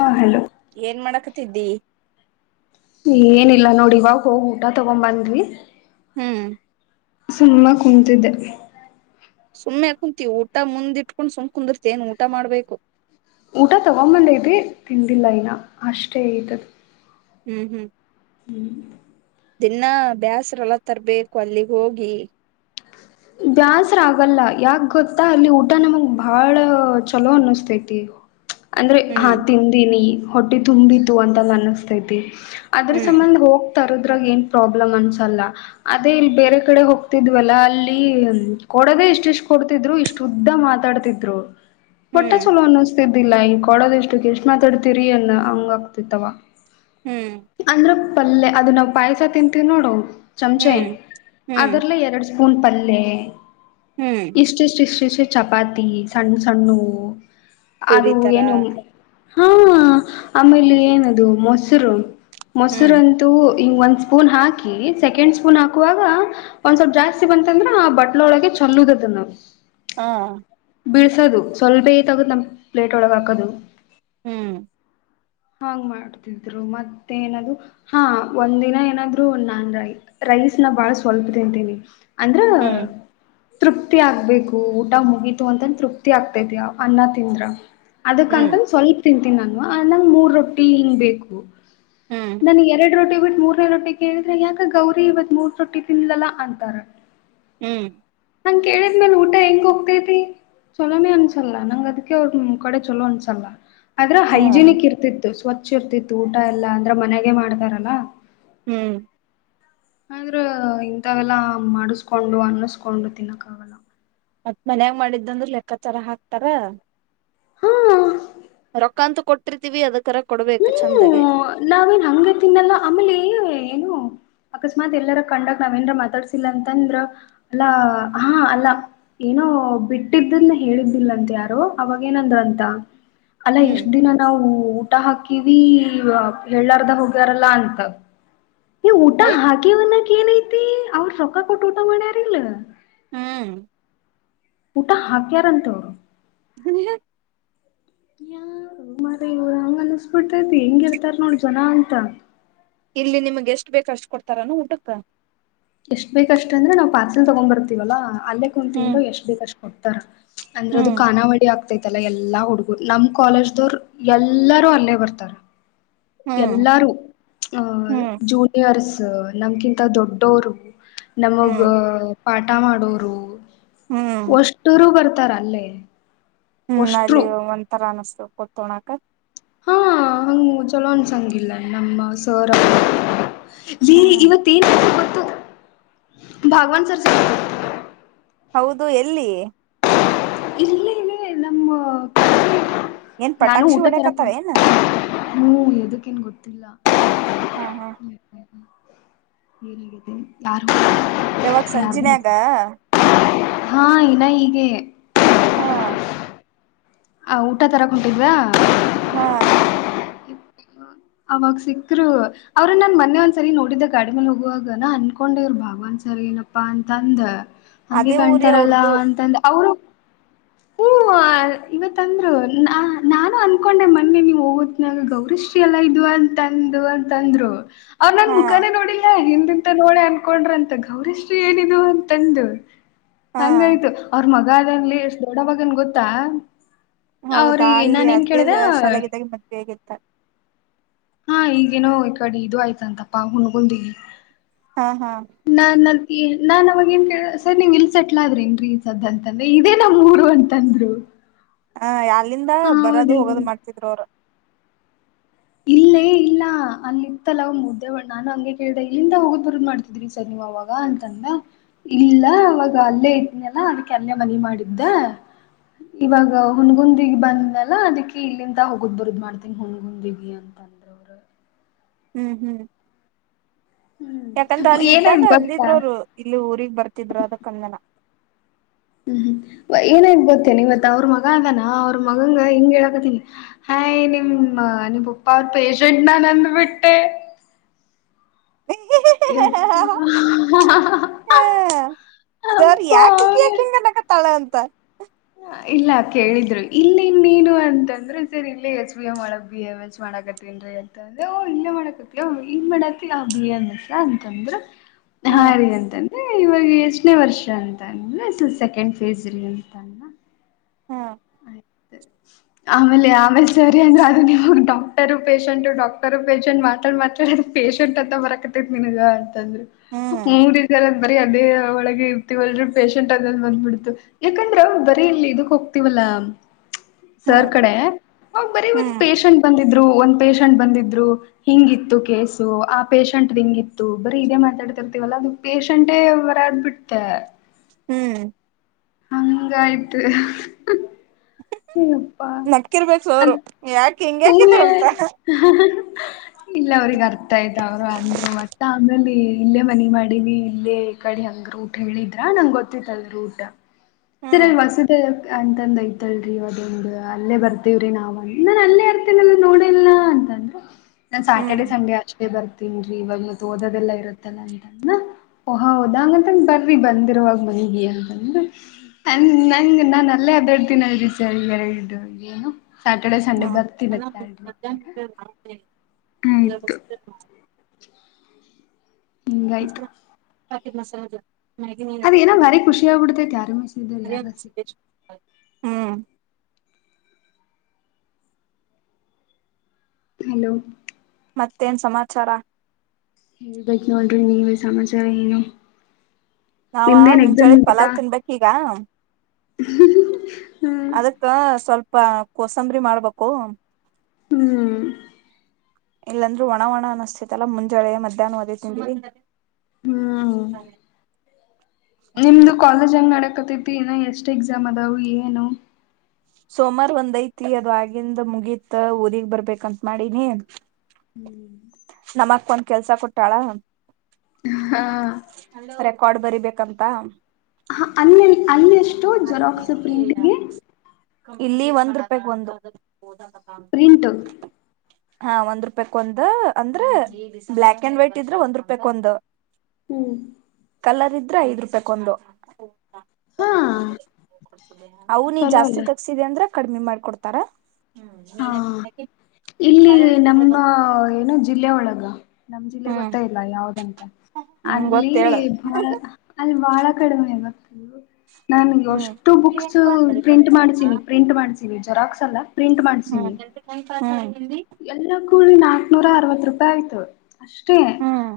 ಹಾ ಹಲೋ ಏನ್ ಮಾಡಾಕತಿದ್ದಿ ಏನಿಲ್ಲ ನೋಡಿ ಇವಾಗ್ ಹೋಗ್ ಊಟ ತಗೊ ಬಂದ್ವಿ. ಹ್ಮ್ ಸುಮ್ಮ ಕುಂತಿದ್ದೆ. ಸುಮ್ಮನೆ ಕುಂತೀವಿ ಊಟ ಮುಂದಿಟ್ಕೊಂಡು ಸುಮ್ ಕುಂದಿರ್ತ ಏನ್ ಊಟ ಮಾಡ್ಬೇಕು. ಊಟ ತಗೊಂಬಲೆ ಇದೆ ತಿಂದಿಲ್ಲ ಇನ ಅಷ್ಟೇ ಇದ. ಹ್ಮ್ ದಿನಾ ಬ್ಯಾಸ್ರಲ್ಲ ತರ್ಬೇಕು ಅಲ್ಲಿಗ್ ಹೋಗಿ. ಬ್ಯಾಸ್ರ ಆಗಲ್ಲ ಯಾಕ್ ಗೊತ್ತಾ ಅಲ್ಲಿ ಊಟ ನಮಗ್ ಬಾಳ ಚಲೋ ಅನ್ನಸ್ತತಿ. ಅಂದ್ರೆ ಹಾ ಹ್ಮ್ ತಿಂದೀನಿ. ಹೊಟ್ಟೆ ತುಂಬಿತ್ತು ಅಂತಲ್ಲಿ ಅನ್ನಿಸ್ತೈತಿ. ಅದ್ರ ಹ್ಮ್ ಸಂಬಂದ್ ಹೋಗ್ ತರದ್ರಾಗ ಏನ್ ಪ್ರಾಬ್ಲಮ್ ಅನ್ಸಲ್ಲ ಅದೇ ಇಲ್ಲಿ ಬೇರೆ ಕಡೆ ಹೋಗ್ತಿದ್ವಲ್ಲ ಅಲ್ ಲ್ಲಿ ಕೊಡದೆ ಇಷ್ಟ ಇಷ್ಟ್ ಕೊಡ್ತಿದ್ರು ಇಷ್ಟು ಉದ್ದ ಮಾತಾಡ್ತಿದ್ರು. ಓಟ್ಟಾ ಹ್ಮ್ ಚಲೋ ಅನ್ನಸ್ತೈತ್ ದಿಲ್ಲ ಈ ಕೊಡೋದ ಎಷ್ಟು ಎಷ್ಟ್ ಮಾತಾಡ್ತಿರಿ ಅನ್ನ ಹಂಗ ಆಗ್ತಿತ್ತವ. ಹ್ಮ್ ಪಲ್ಲೆ ಅದು ನಾವ್ ಪಾಯಸ ತಿಂತೀವಿ ನೋಡು. ಚಮಚೆ ಹ್ಮ್ ಹ್ಮ್ ಅದ್ರಲ್ಲ ಎರ್ಡ್ ಸ್ಫೂ ಸ್ಪೂನ್ ಪಲ್ ಲೇ ಹ್ಮ್ ಇಷ್ಟ್ ಇಷ್ಟ್ ಇಷ್ಟ್. ಚಪಾತಿ ಸಣ್ಣ ಸಣ್ಣ. ಅದು ಪುರಿ ತರ ಏನು. ಹಾ ಆಮೇಲೆ ಏನದು ಮೊಸ್ರು. ಹ್ಮ್ ಮೊಸ್ರಂತೂ ಈ ಒಂದ್ ಸ್ಪೂನ್ ಹಾಕಿ ಸೆಕೆಂಡ್ ಸ್ಪೂನ್ ಹಾಕುವಾಗ ಒಂದ್ ಸ್ವಲ್ಪ ಜಾಸ್ತಿ ಬಂದ್ ಅಂದ್ರೆ ಆ ಬಟ್ಲೊಳಗೆ ಚಲೋದ ಅದುನ್ನ. ಹಾ ಬೀಳ್ಸೋದು ಸ್ವಲ್ಭೇ ತಗದು ನಮ್ಮ ಪ್ಲೇಟ್ ಒಳಗ್ ಹಾಕೋದು. ಹ್ಮ್ ಹಾಂಗ್ ಮಾಡ್ತಿದ್ರು ಮತ್ತೆ ಏನೂ ಹಾ ಒಂದಿನ ಏನಾದ್ರು ನಾನ್ ರೈ ರೈಸ್ ನ ಬಾಳ ಸ್ವಲ್ಪ ತಿಂತೀನಿ. ಅಂದ್ರ ಹ್ಮ್ ತೃಪ್ತಿ ಆಗ್ಬೇಕು ಊಟ ಮುಗೀತು ಅಂತ ತೃಪ್ತಿ ಆಗ್ತೈತಿಯ ಅನ್ನ ತಿಂದ್ರ. ಹ್ಮ್ ಅದಕಂತನ್ ಸ್ವಲ್ಪ್ ತಿನ್ ತಿ ನಾನು ನಂಗ್ ಮೂರ್ ರೊಟ್ಟಿ ಹಿಂಗ್ ಬೇಕು. ಹ್ಮ್ ನನ್ಗೆ ಎರ್ಡ್ ರೋಟಿ ಕೋಡ್ ಮೂರನೇ ರೊಟ್ಟಿ ಕೇಳಿದ್ರೆ ಯಾಕ ಗೌರಿ ಇವತ್ ಮೂರ್ ರೊಟ್ಟಿ ತಿನ್ಲಾ ಅಂತಾರ. ಹ್ಮ್ ನಂಗ ಕೇಳಿದ್ಮೇಲ್ ಊಟ ಹೆಂಗ ಹೋಗ್ತೇತಿ ಚೊಲೋನೇ ಅನ್ಸಲ್ಲ ನಂಗ್ ಅದಕ ಅವ್ರ ಕಡೆ ಚಲೋ ಅನ್ಸಲ್ಲ. ಅದ್ರ ಹಾ ಹೈಜಿನಿಕ್ ಇರ್ತಿತ್ತು ಸ್ವ ಹಚ್ಚಿರ್ತಿತ್ತು ಊಟ ಎಲ್ಲ ಅಂದ್ರೆ ಮನೆಗೆ ಮಾಡ್ತಾರಲ್ಲ. ಹ್ಮ್ ಆದ್ರ ಇಂಥವೆಲ್ಲಾ ಮಾಡಸ್ಕೊಂಡು ಅನ್ನಸ್ಕೊಂಡು ತಿನ್ನಕ್ಕಾಗಲ್ಲ. ಮತ್ ಮನ್ಯಾಗ ಮಾಡಿದ್ದಂದ್ರ ಲೆಕ್ಕಾಚರ ಹಾಕ್ತಾರ. ಹಾ ರೊಕ್ಕ ಅಂತ ಕೊಟ್ಟಿರ್ತಿವಿ ಅದ ಕರೆಕ್ ಹ್ಮ್ ನಾವೇನ್ ಹಂಗ ತಿನ್ನಲ್ಲ ಆಮೇಲೆ ಏನು. ಅಕಸ್ಮಾತ್ ಎಲ್ಲರ ಕಂಡಕ್ ನಾವೇನ್ರ ಮಾತಾಡ್ಸಿಲ್ಲ ಅಂತಂದ್ರ ಅಲ್ಲಾ ಹಾ ಅಲ್ಲಾ ಏನೋ ಬಿಟ್ಟಿದ್ದನ ಹೇಳಿದ್ದಿಲ್ಲಂತ ಯಾರೊ ಅವಾಗ ಏನಂದ್ರ ಅಂತ. ಅಲ್ಲ ಹ್ಮ್ ಇಷ್ಟ್ ದಿನ ನಾವು. ಊಟ ಹಾಕ್ ಕಿವಿ ಎಳ್ಳಹರ್ದ್ ಹೋಗ್ಯಾರಲ್ಲ ಅಂತ. ಈ ಊಟ ಐ ಹಾಕಿವನ್ನ. ಏನೈತಿ ಅವ್ರ ಸೊಕ್ಕ ಕೊಟ್ ಊಟ ಮಾಡ್ಯಾರಿಲ್ಲ. ಹ್ಮ್ ಊಟ ಹಾಕ್ಯಾರಂತ್ ಅವ್ರು. ಹನ್ಯ. ಯಾ ಮಾರ ಇವ್ರ ಹಂಗ ಅನಿಸಬಿಡ್ತೈತಿ ಹೆಂಗಿರ್ತಾರ ನೋಡ್ ಜನ ಅಂತ. ಇಲ್ಲಿ ನಿಮ್ಗೆ ಎಷ್ಟ ಬೇಕ ಅಷ್ಟ ಕೊಡ್ತಾರಾನ ಊಟಕ್ಕ. ಎಷ್ಟ್ ಬೇಕಕ್ಷ್ಟ ಅಂದ್ರೆ ನಾವ್ ಪಾರ್ಸೆಲ್ ತಗೊಂಡ್ ಬರ್ತೀವಲ್ಲಾ. ಅಲ್ಲೇ ಹ್ಮ್ ಕುಂತಿಂದ್ರು ಎಷ್ಟ ಬೇಕಷ್ ಉತ್ತರ. ಅಂದ್ರ ಅದು ಹ್ಮ್ ಖಾನಾವಳಿ ಆಗ್ತೈತಿ. ಎಲ್ ಎಲ್ಲಾ ಹುಡುಗುರು ನಮ್ ಕಾಲೇಜ ದವರ್ ಎಲ್ಲಾರೂ ಅಲ್ಲೇ ಬರ್ತಾರ. ಹ್ಮ್ ಎಲ್ಲಾರು ಆ ಹ್ಮ್ ಜೂನಿಯರ್ಸ್. ನಮ್ಗಿಂತ ದೊಡ್ಡೋರು. ನಮಗ. ಹ್ಮ್ ಪಾಠ ಮಾಡೋರು ಹ್ಮ್ ಒಷ್ಟೂರು ಬರ್ತ ತಾರ ಅಲ್ಲೇ ಹ್ಮ್ ಒಷ್ಟ್ರು ಅಲ್ಲಿ ಒಂತರ ಅನ್ಸ್ತು. ಕೊಡ್ತೋಣಾಕ. ಹಾ ಹಂಗ್ ಚಲೋ ಅನ್ಸಂಗಿಲ್ಲ ನಮ್ಮ ಸರ್ ರಿ ಹ್ಮ್ ಇವತ್ತೇನ್ ಗೊತ್ ಭಾಗವನ್ ಸರ್ಸ. ಹೌದು ಎಲ್ಲಿ. ಇಲ್ಲೇ ನೇ ನಮ್ಮ ಏನ್ ನಾನು ಪಟಾಕ್ಷಿ ಊಟ ಹೊಡ್ಯಾಕತ್ತಾರ ತರಕೊಂಡ ಏನ ಹೂಂ ಎದಕ್ಕೇನ್ ಗೊತ್ತಿಲ್ಲ ಹಾ ಹಾ [unintelligible] ಯಾವಾಗ ಯಾರ್ದು ಸಂಜಿನಾಗ ಗೊತ್ತಿಲ್ಲ ಹಾ ಇಲ್ಲ ಹೀಗೆ ಹಾ ಆ ಊಟ ತರಾಕೊಂಟಿದ್ವಾ ಹಾ ಅವಾಗ ಸಿಕ್ಕರು ಅವ್ರ ನನ್ ಮೊನ್ನೆ ಒಂದ್ಸರಿ ನೋಡಿದ್ದ ಗಾಡಿ್ಮೇಲ್ ಹೋಗುವಾಗ ನಾ ಅನ್ಕೊಂಡೆವ್ರು ಭಾಗವಾನ ಸರ್ ಏನಪ್ಪಾ ಅಂತಂದ ಹಂಗೆ ಅದೇ ಊರಿ ಕಾಣ್ತಾರಲ್ಲ ಅವ್ರದು ಅಂತಂದ್ರ ಅವರು ಹೂ ಇವತ್ತಂದ್ರು ನಾ ನಾನು ಅಂದ್ಕೊಂಡೆ ಮೊನ್ನೆ ನೀವು ಹೋಗತ್ನಾಗ ಗೌರಿಶ್ರೀ ಎಲ್ಲ ಇದು ಅಂತಂದು ಅಂತಂದ್ರು ಅವ್ರ ನನ್ ಹಾ ಮುಖಾನೇ ನೋಡಿಲ್ಲಾ ಅಂತ ನೋಡ ಅನ್ಕೊಂಡ್ರ ಅಂತ ಗೌರಿಶ್ರೀ ಏನಿದ ಅಂತಂದು ಹಾ ಹಂಗ ಆಯ್ತು ಅವ್ರ ಮಗ್ ಮಗಾ ಅದಾನ್ಲೇ ಎಷ್ಟ್ ದೊಡ್ಡವಾಗನ್ ಗೊತ್ತಾ ಹೌದಾ ಅವ್ರಿಗೆ ಅಲ್ಲಿ ನಾನ ಏನ್ ಅದೇ ಕೇಳ್ದ ಶಾಲಾಗಿದ್ದಾಗೆ ಮದ್ವೆ ಆಗಿತ್ತ ಹಾ ಈಗೇನೋ ಈ ಕಡೆ ಇದು ಆಯ್ತಂತಪ್ಪಾ ಹುನಗುಂದಿಗೆ ಹಾ ಹಾ ನಾನ್ ಅವಾಗ ಏನ್ ಕೇಳ್ದೆ ಸರ್ ನೀವ್ ಇಲ್ಸೆಟ್ಲ ಆದ್ರಿ ಏನ್ರೀ ಸದ್ಯ ಅಂತಂದ್ರೆ ಇದೇ ನಮ್ಮೂರು ಅಂತಂದ್ರು ಹಾ ಅಲ್ಲಿಂದ ಬರೋದು ಹೌದೇನ ಹೋಗೋದು ಮಾಡ್ತಿದ್ರು ಅವ್ರ ಇಲ್ಲೇ ಇಲ್ಲ ಅಲ್ಲಿ ಇತ್ತಲ್ಲ ಅವ ಮುದ್ದೆ ನಾನು ಹಂಗೆ ಕೇಳ್ದ ಇಲ್ಲಿಂದ ಹೋಗುದ್ ಬರುದ್ ಮಾಡ್ತಿದ್ರಿ ಸರ್ ನೀವ್ ಅವಾಗ ಅಂತಂದೆ ಇಲ್ಲ ಅವವಾಗ ಅಲ್ಲೇ ಇದ್ನಲ್ಲ ಅದಕ್ಕೆ ಅಲ್ಲೇ ಮನ ಮಾಡಿದ್ದೆ ಇವಾಗ ಹುನಗುಂದಿಗ್ ಬಂದ್ನೆೆಲ್ಲ ಅದಿಕ್ಕೆ ಇಲ್ಲಿಂದ ಹೋಗುದ್ ಬರುದ್ ಮಾಡ್ತನಿ ಹುಣಗುಂದಿಗ್ [unintelligible] ಹ್ಮ್ ಹ್ಮ್ ಹ್ಮ್ ಯಾಕಂದ್ರ ಅಲ್ಲ ಇದ್ದಾಗ ಏನಾಯ್ತ್ ಗೊತ್ತಾ ಅಂದಿದ್ರ ಅವರು ಇಲ್ಲಿ ಊಗ್ ಬರ್ತಿದ್ರು ಅದಕ್ಕಂದೆನಾ ಹ್ಮ್ ಹ್ಮ್ ಏನ್ಆಯ್ತ್ ಗೊತ್ತೇನ ಇವತ್ ಅವ್ರ ಮಗ ಅದಾನ ಅವ್ರ ಮಗಂಗ ಹಿಂಗ್ ಹೇಳಕತೀನಿ ಹಾಯ ನಿಮ್ ಪಪ್ಪ ಅವ್ರ ಪೇಶಂಟ್ ನಾನ್ ಅಂದಬಿಟ್ಟೆ. ಎಪ್ಪ ಸರ್ ಯಾಕ ಇಕಿ ಯಾಕ ಹಿಂಗ್ ಅನ್ನಕತ್ತಾಳ ಅಂತ. ಇಲ್ಲ ಕೇಳಿದ್ರು ಇಲ್ಲಿ ಏನ್ ನೀನು ಅಂತಂದ್ರ ಸರ್ ಇಲ್ಲೇ ಎಚ್ ಬಿ ಎಮ್ ಒಳಗ್ ಬಿ ಎಮ್ ಎಚ್ ಮಾಡಕತ್ತನ್ರಿ ಅಂತಂದ್ರೆ ಓ ಇಲ್ಲೇ ಮಾಡಕತ್ತ ಇನ್ ಮಾಡತ್ತ ಆ ಬಿ ಎಮ್ ಎಸ್ ಅಂತಂದ್ರು. ಹಾ ರಿ ಅಂತನ್. ಏ ಇವಾಗ ಎಷ್ಟನೇ ವರ್ಷ ಅಂತ ಅಂದ್ರ ಸೆಕೆಂಡ್ ಪೀ ಯು ಸಿ ರೀ ಅಂತ ಅಂದ್ನಾ ಹಾ ಆಮೇಲೆ ಆಮೇಲೆ ಸಾರಿ ಅಂದ್ರೂ ಅದು ನಿಮಗ್ ಡಾಕ್ಟರು ಪೇಶಂಟ್ ಡಾಕ್ಟರು ಪೇಶಂಟ್ ಮಾತಾಡ್ ಮಾತಾಡೀ ಅದ ಪೇಶಂಟ್ ಅಂತ ಬರಕತ್ತೈತ್ ನಿನ್ಗ ತಂದ್ರ ಹ್ಮ್ ಹೂಂ ರೀ ಸರ ಬರಿೀ ಅದೇ ಒಳಗೆ ಇರ್ತಿೀವಲ್ರ ಪೇಷಂಟ್ ಅದಲ್ ಬಂದ್ಬಿಡ್ತು ಯಾಕಂದ್ರ ಬರೀ ಇಲ್ಲಿ ಇದು ವಲ್ಲ ಸರ್ ಹ್ಮ್ ಕಡೆ ಅವ ಬರೀ ಒಂದ್ ಹ್ಮ್ ಪೇಷಂಟ್ ಬಂದಿತ್ ಇದ್ರು ಒಂದ್ ಪೇಶಂಟ್ ಬಂದಿದ್ರು ಹಿಂಗಿತ್ತು ಕೇಸು ಆ ಪೇಷಂಟ್ ಹಿಂಗಿತ್ತು ಬರೀ ಇದೇ ಮಾತಾಡ್ತಿರ್ತೀವಲ್ಲಾ ಅದು ಪೇಷಂಟೇ ಬರದ್ ಬಿಡ್ತಾ. ಹ್ಮ್ ಹಂಗಾಯ್ತು. ಯಪ್ಪಾ ನಕ್ಕಿರ್ಬೇಕು ಸೋರು ಅದ್ ಯಾಕ ಹಿಂಗ್ಯಾಕ ಇದು ಹಂಗೆ ಅಂತ್ ಇಲ್ಲ ಅವ್ರಗ್ ಅರ್ಥ ಆಯ್ತ ಅವರ ಅಂದ್ರ ಮತ್ತ್ ಆಮೇಲೆ ಇಲ್ಲೇ ಮನಿ ಮಾಡಿವಿ ಇಲ್ಲೇ ಕಡೆ ಹಂಗ ರೂಟ್ ಹೇಳಿದ್ರ ನಂಗ ಗೊತ್ತಿತ್ತ ಅದ ರೂಟ್ ಹ್ಮ್ ಸರಲ್ಲಿ ಮಸೂದೆ ಅಂತಂದ ಐತಲ್ರರಿ ಅದು ಅಲ್ಲೇ ಬರ್ತೇವ್ರಿ ನಾವ್ ನಾನ್ ಅಲ್ಲೇ ಇರ್ತೀನ್ ಸಲಾ ನು ನೋಡಿಲ್ಲ ಅಂತಂದ್ರು ನಾನ್ ಸಾಟರ್ಡೆ ಹ್ಮ್ ಸಂಡೆ ಅಷ್ಟೇ ಬರ್ತೀನಿ ಇವಾಗ ಮತ್ತ ಓದೋದೆಲ್ಲ ಇರುತ್ತಲ್ಲ ಅಂತಂದ ಓಹಾ ಹೋದ ಹಂಗಂತಂದ ಬರ್ರಿ ಬಂದಿರವಾಗ ಮನಗಿ ಅಂತಂದ್ರ ನಂಗ ನಾನ ಅಲ್ಲೇ ಅಡ್ಡ್ಯಾಡ್ತೀನಿ [unintelligible] ಸ್ಯಾಟರ್ಡೆ ಸಂಡೆ ಬ ಆಯ್ತು [unintelligible] ಹ ಮತ್ತ್ ಇನ್ನೊಂದ್ಸಲ ಹೇಳ್ ಅದೇನೋ ಭಾರಿ ಖುಷಿಯಾಗಿ ಬಿಡತೈತಿ ಯಾರಮೇ ಸಾರೆ ಯಾರ ಸಿ ಹಲೋ ಮತ್ತೇನ್ ಸಮಾಚಾರ. ಹೇಳ್ಬೇಕ ನೋಡ್ರಿ ನೀವೇ ಸಮಾಚಾರ ಏನು. ನಾವ ನಿಮ್ದೇನ್ ಮುಂಜಾಳೆದ ಪಲಾವ್ ತಿನ್ಬೇಕೀಗ ಹಂ ಹಂ ಅದಕ್ಕ ಸ್ವಲ್ಪ ಕೊಸಂಬರಿ ಮಾಡ್ಬೇಕು. ಹ್ಮ್ ಇಲ್ಲಂದ್ರು ಒಣ ಒಣ ಅನ್ನಿಸ್ತತಲ್ಲಾ ಮುಂಜಳೆ ಮಧ್ಯಾಹ್ನವದೇ ತಿಂದಿರಿ. ಸ್ ಹ್ಮ್ ಕಾರ್ಯ ನಿಮ್ದು ಕಾಲೇಜ್ ಹೆಂಗ್ ನಡೆ ಕತತಿ ಇನ್ನ ಎಷ್ಟ್ ಎಕ್ಸಾಮ್ ಅದಾವ್ ಏನು. ಸೋಮಾರ ಒಂದ್ ಐತಿ ಅದು ಆಗಿಂದ ಮುಗೀತ್ ಊರಿಗ್ ಬರ್ಬೇಕಂತ ಮಾಡಿನಿ. ಹ್ಮ್ ನಮಕ್ ಒಂದ ಕೆಲ್ಸ ಕೊಟ್ಟಾಳ. ಹಾ ರೆಕಾರ್ಡ್ ಬರಿಬೇಕಂತ. ಹ ಅನ್ಯ ಅಲ್ಲಿ ಎಷ್ಟು ಜೆರಾಕ್ಸ್ ಪ್ರಿಂಟಿಗೆ? ಇಲ್ಲಿ ಒಂದ್ ರೂಪಾಯಕ್ ಒಂದು. ಹೌದಾ ಬತ್ತಾಮ್ ಪ್ರಿಂಟು ಹಾ ಒಂದ್ ರೂಪಾಯ್ಕ್ ಒಂದ್ ಅಂದ್ರೆ ಬ್ಲಾಕ್ ಅಂಡ್ ವೈಟ್ ಇದ್ರೆ ಒಂದ್ ರೂಪಾಯ್ಕ್ ಒಂದ. ಹ್ಮ್ ಕಲರ್ ಇದ್ರೆ ಐದ್ ರೂಪೈಕ್ ಒಂದು. ಹಾ [unintelligible] ಅವು ನೀ ಚಲೋ ಜಾಸ್ತಿ ಅಲ್ಲ ತಕ್ಸಿದಿ ಅಂದ್ರ ಕಡಮಿ ಮಾಡ್ಕೊಡ್ತಾರ. ಹಾ ಇಲ್ಲಿ ನಮ್ಮ ಏನ ಜಿಲ್ಲೆ ಒಳಗ. ನಮ್ ಜಿಲ್ಲೆ ಹ್ಮ್ ಗೊತ್ತ ಇಲ್ಲ ಯಾವ್ದಂತ ಹ್ಮ್ ಅಲ್ಲಿ ಗೊತ್ತೇಳ ಬಾ ಅಲ್ ಬಾಳ. ಕಡ್ಮೆ ಇವತ್ತು. ನನ್ ಹ್ಮ್ ಯೊಷ್ಟ ಬುಕ್ಸು ಪ್ರಿಂಟ್ ಮಾಡ್ಸಿನಿ ಪ್ರಿಂಟ್ ಮಾಡ್ಸಿ ಜೆರಾಕ್ಸ್ ಅಲ್ಲ ಪ್ರಿಂಟ್ ಮ ಹು [unintelligible] ಹು ಎಲ್ಲ ಕೊಳಿ ನಾಕ್ನೂರ ಅರ್ವತ್ ರೂ ಪಾ ಆಯ್ತು. ಅಷ್ಟೇ ಹ್ಮ್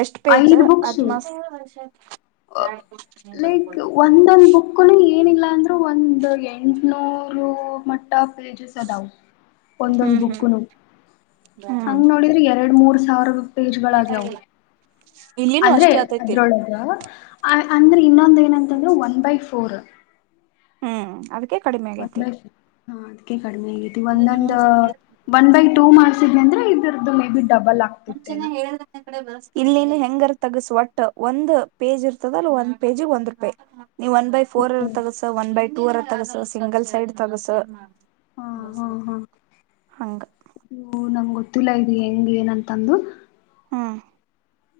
ಎಷ್ಟ್ ಪೇಜ ಐದ್ ಬುಕ್ಸು ಅದ್ಮಸ್. ಲೈಕ್ ಒಂದೊಂದ್ ಬುಕ್ಕನು ಏನಿಲ್ಲ ಅಂದ್ರು ಒಂದ್ ಎಂಟ್ ನೂರು ಮೊಟ್ಟ ಪೇಜು ಸದವು. ಒಂದೊಂದ್ ಹ್ಮ್ ಹ್ಮ್ ಬುಕ್ಕನು ಹ್ಮ್ ಹಂಗ ನೋಡಿದ್ರ ಎರ್ಡ ಮೂರ್ ನೌರಗು. ಪೇಜ್ಗಳಾಗ್ಯವ್ ಇಲ್ಲಿನೂ ಅಂದ್ರೆ ಅಷ್ಟೇ ಆತೈತಿ ಅದ್ರೊಳ್ಗ ಅ ಅನ್ರಿ. ಇನ್ನೊಂದ ಏನಂತಂದ್ರೆ ಒನ್ ಬೈ ಫೋರ್. ಹ್ಮ್ ಅದಕ್ಕೆ. ಕಡಿಮೆ ಒನ್ ಆಗೈತಿ. ಬೈ ಫೋರ್ ಹಾ ಅದಕ್ಕೆ. ಕಡಿಮೆ ಆಗತಿ ಒಂದೊಂದ್ ಒನ್ ಬೈ ಟೂ ಮಾಡ್ಸಿಡ್ನ ಅಂದ್ರೆ ಇದ್ರದ್ದ ಮ. ಮುಂಚೆನೆ ಹೇಳಿದನೆ ಕಡೆ ಬಸ್ ಇಲ್ಲ ಇಲ್ಲ ಹೆಂಗರ್ ತಗಸ ಒಟ್ಟ ಒಂದ್ ಪೇಜ್ ಇರ್ತದ ಅಲ್ ಒಂದ್ ಪೇಜಿಗ್ ಒಂದ್ ರೂಪಾಯಿ. ನೀ ಒನ್ ಬೈ ಫೋರ್ ರ ತೇಗಸ ಒನ್ ಬೈ ಟೂ ಅರ ತಗಸ ಸಿಂಗಲ್ ಸೈಡ್ ತಗಸ. ಹಾ ಹಾ ಹಾ ಹಂಗ. ತುಲಾ ಇದ್ ಹೆಂಗ್ ಏನಂತಂದು. ಹ್ಮ್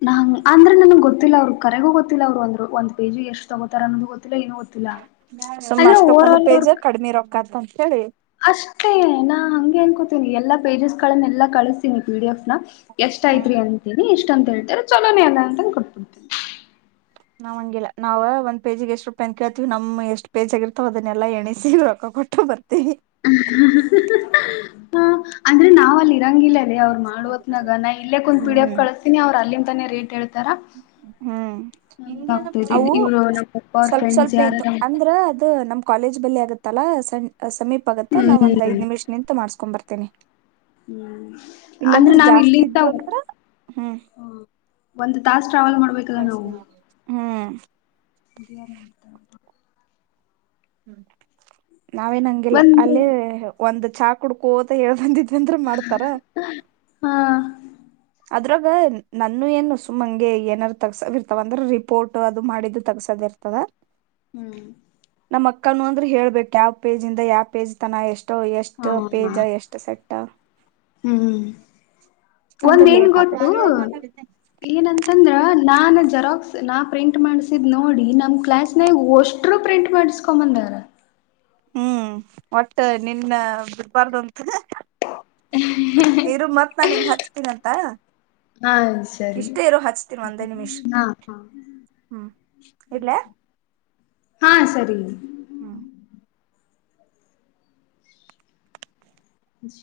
ನಂಗ ಅಂದ್ರೆ ನನ್ಗೆ ಗೊತ್ತ. ಗೊತ್ತಿಲ್ಲ ಅವ್ರರು ಕರೆಗೂ ಗೊತ್ತಿಲ್ಲ ಅವರು ಒಂದರು ಒಂದ ಪೇಜ ಎಷ್ಟ ತಗೋತ ಅನ್ನೋದು ಗೊತ್ತಿಲ್ಲ. ಏನು ಗೊತ್ತಿಲ್ಲ ಸುಮ್ ಅಂದ್ರೆ ಓವರ್ ಅಷ್ಟಕ್ಕನು ಆಲ್ ಪೇಜ ಅವ್ರ ಕಡ್ಮೆ ರೊಕ್ಕಾತವ. ಸಡೆ [inaudible] ಅಷ್ಟೇ ನಾ ಹಂಗೆ ಅನ್ಕೋತೀನಿ ಎಲ್ಲಾ ಪೇಜಸ್ ಗಳನ್ನೆಲ್ಲಾ ಕಳಿಸತೀನಿ ಪಿ ಡಿ ಎಫ್ ನ. ಎಷ್ಟ ಹ್ಮ್ ಐತ್ರಿ ಅಂತೀನಿ ಇಷ್ಟ. ಇಷ್ಟ ಅಂತ ಹೇಳ್ತಾರೆ ಚಲೋನೇ ಅಲ್ಲ ಅಂತಂದ ಕೊಟ್ಬಿಡ್ತೇನಿ. ನಾವ್ಂಗಿಲ್ಲ ನಾವ್ ಒಂದ್ ಪೇಜಿಗೆ ಎಷ್ಟ್ ರೂಪಾಯಿ ಅಂತ ಕೇಳ್ತೀವಿ ನಮ್ ಎಷ್ಟ್ ಪೇಜಿ ಆಗಿರ್ತವ ಅದನ್ನೆಲ್ಲ ಎಣಸಿ ರೊಕ್ಕ ಕೊಟ್ಟ ಬರ್ತೀವಿ. ಹ ಅಂದ್ರೆ ನಾವಲ್ಲಿ. ಇರಂಗಿಲ್ಲದೇ ಅವ್ರು ಮಾಡುವತ್ನಾಗ ನಾ ಇಲ್ಲಕ್ಕ ಕುಂದ್ ಪಿ ಡಿ ಎಫ್ ಹ್ಮ್ ಕಳಸ್ತೀನಿ ಅವರು ಅಲ್ಲಿಂತಾನೇ ರೇಟ್ ಹೇಳ್ತಾರ ಹ್ಮ್ ಹಂಗ ಅಗತೈತಿ ಅವು ಇವರು ನಮ್ಮ್ ಪಪ್ಪ ಅವ್ರ ಸ್ವಲ್ಪ ಫ್ರೆಂಡ್ಸ್ ಸ್ವಲ್ಪ ಇದ್ದು ಯಾರಾರ. ಅಂದ್ರ ಅದು ನಮ್ ಕಾಲೇಜ್ ಬಲ್ಲಿ ಆಗುತ್ತಲ್ಲ ಸಣ್. ಸಮೀಪ ಆಗತ್ತ ನಾ ಒಂದ್ ಐದ ಹ್ಮ್ ನಿಮಿಷ ನಿಂತ ಮಾಡ್ಸಕೊಂಡ ಬರ್ತನೀ. ತಿನಿ ಹ್ಮ್ ಅಂದ್ರೆ ಇಲ್ಲಾಂದ್ರೆ ನಾವ್ ಜಾಸ್ತಿ ಇಲ್ಲಿಂದ ಇದ್ದ ಅಂದ್ರ ಹ್ಮ್. ಒಂದು ತಾಸ್. ಹ್ಮ್. ಇದು ಯಾರ ಮಾಡ್ತಾರ ಊಟ. ಹ್ಮ್. ನಾವೇನ್ ಹಂಗಿಲ್ಲ ಒಂದ್ ಅಲ್ಲೇ. ಒಂದ್ ಚಾ ಕುಡ್ಕೋತ ಹೇಳ್ ಬಂದಿದ. ನಿಂದ್ರ ಮಾಡ್ತಾರ. ಹಾ ಅದ್ರಲೋಗ ನನ್ನು ಏನ ಸುಮ್ಮಂಗೆ ಏನರ ತೆಗಿಸೋವ ಇರ್ತವ ಅಂದ್ರ ರಿಪೋರ್ಟ್ ಅದು ಮಾಡಿದ್ದ ತೆಗಸೋದ ಇರ್ತದ. ಹ್ಮ್. ನಮ್ಮ್ ಅಕ್ಕನು ಅಂದ್ರ ಹೇಳ್ಬೇಕು ಯಾವ ಪೇಜ್ ಇಂದ ಯಾವ ಪೇಜ್ ತನ ಎಷ್ಟ್. ಇರೋ ಎಷ್ಟು ಪೇಜ ಎಷ್ಟು ಸೆಟ್. ಹ್ಮ್್ಮ ಅಂದ್ರ ಒಂದೇನ್ ಲೇಟ್ ಗೊತ್ತು ಆತದ ಏನಂತಂದ್ರ ನಾ ಜೆರಾಕ್ಸ್ ನಾ ಪ್ರಿಂಟ್ ಮಾಡ್ಸಿದ್ ನೋಡಿ ನಮ್ ಕ್ಲಾಸ್ನಾಗ ಓಷ್ಟರು ಪ್ರಿಂಟ್ ಮಾಡಸ್ಕೊಂಬಂದಾರ ಹ್ಮ್ ಒಟ್ಟು ನಿನ್ನ ಬಿಡ್ಬಾರ್ದು ಇರು ಮತ್. ನಾ ನಿಂಗ ಹಚ್ತೀನಂತ. ಹಾ ಸರಿ ಇಷ್ಟೇ ಇರು ಹಚ್ತೀನಿ ಒಂದೇ ನಿಮಿಷ ಹ. ಹ್ಮ್ ಇಡ್ಲ ಹಾ ಸರಿ. ಹ್ಮ.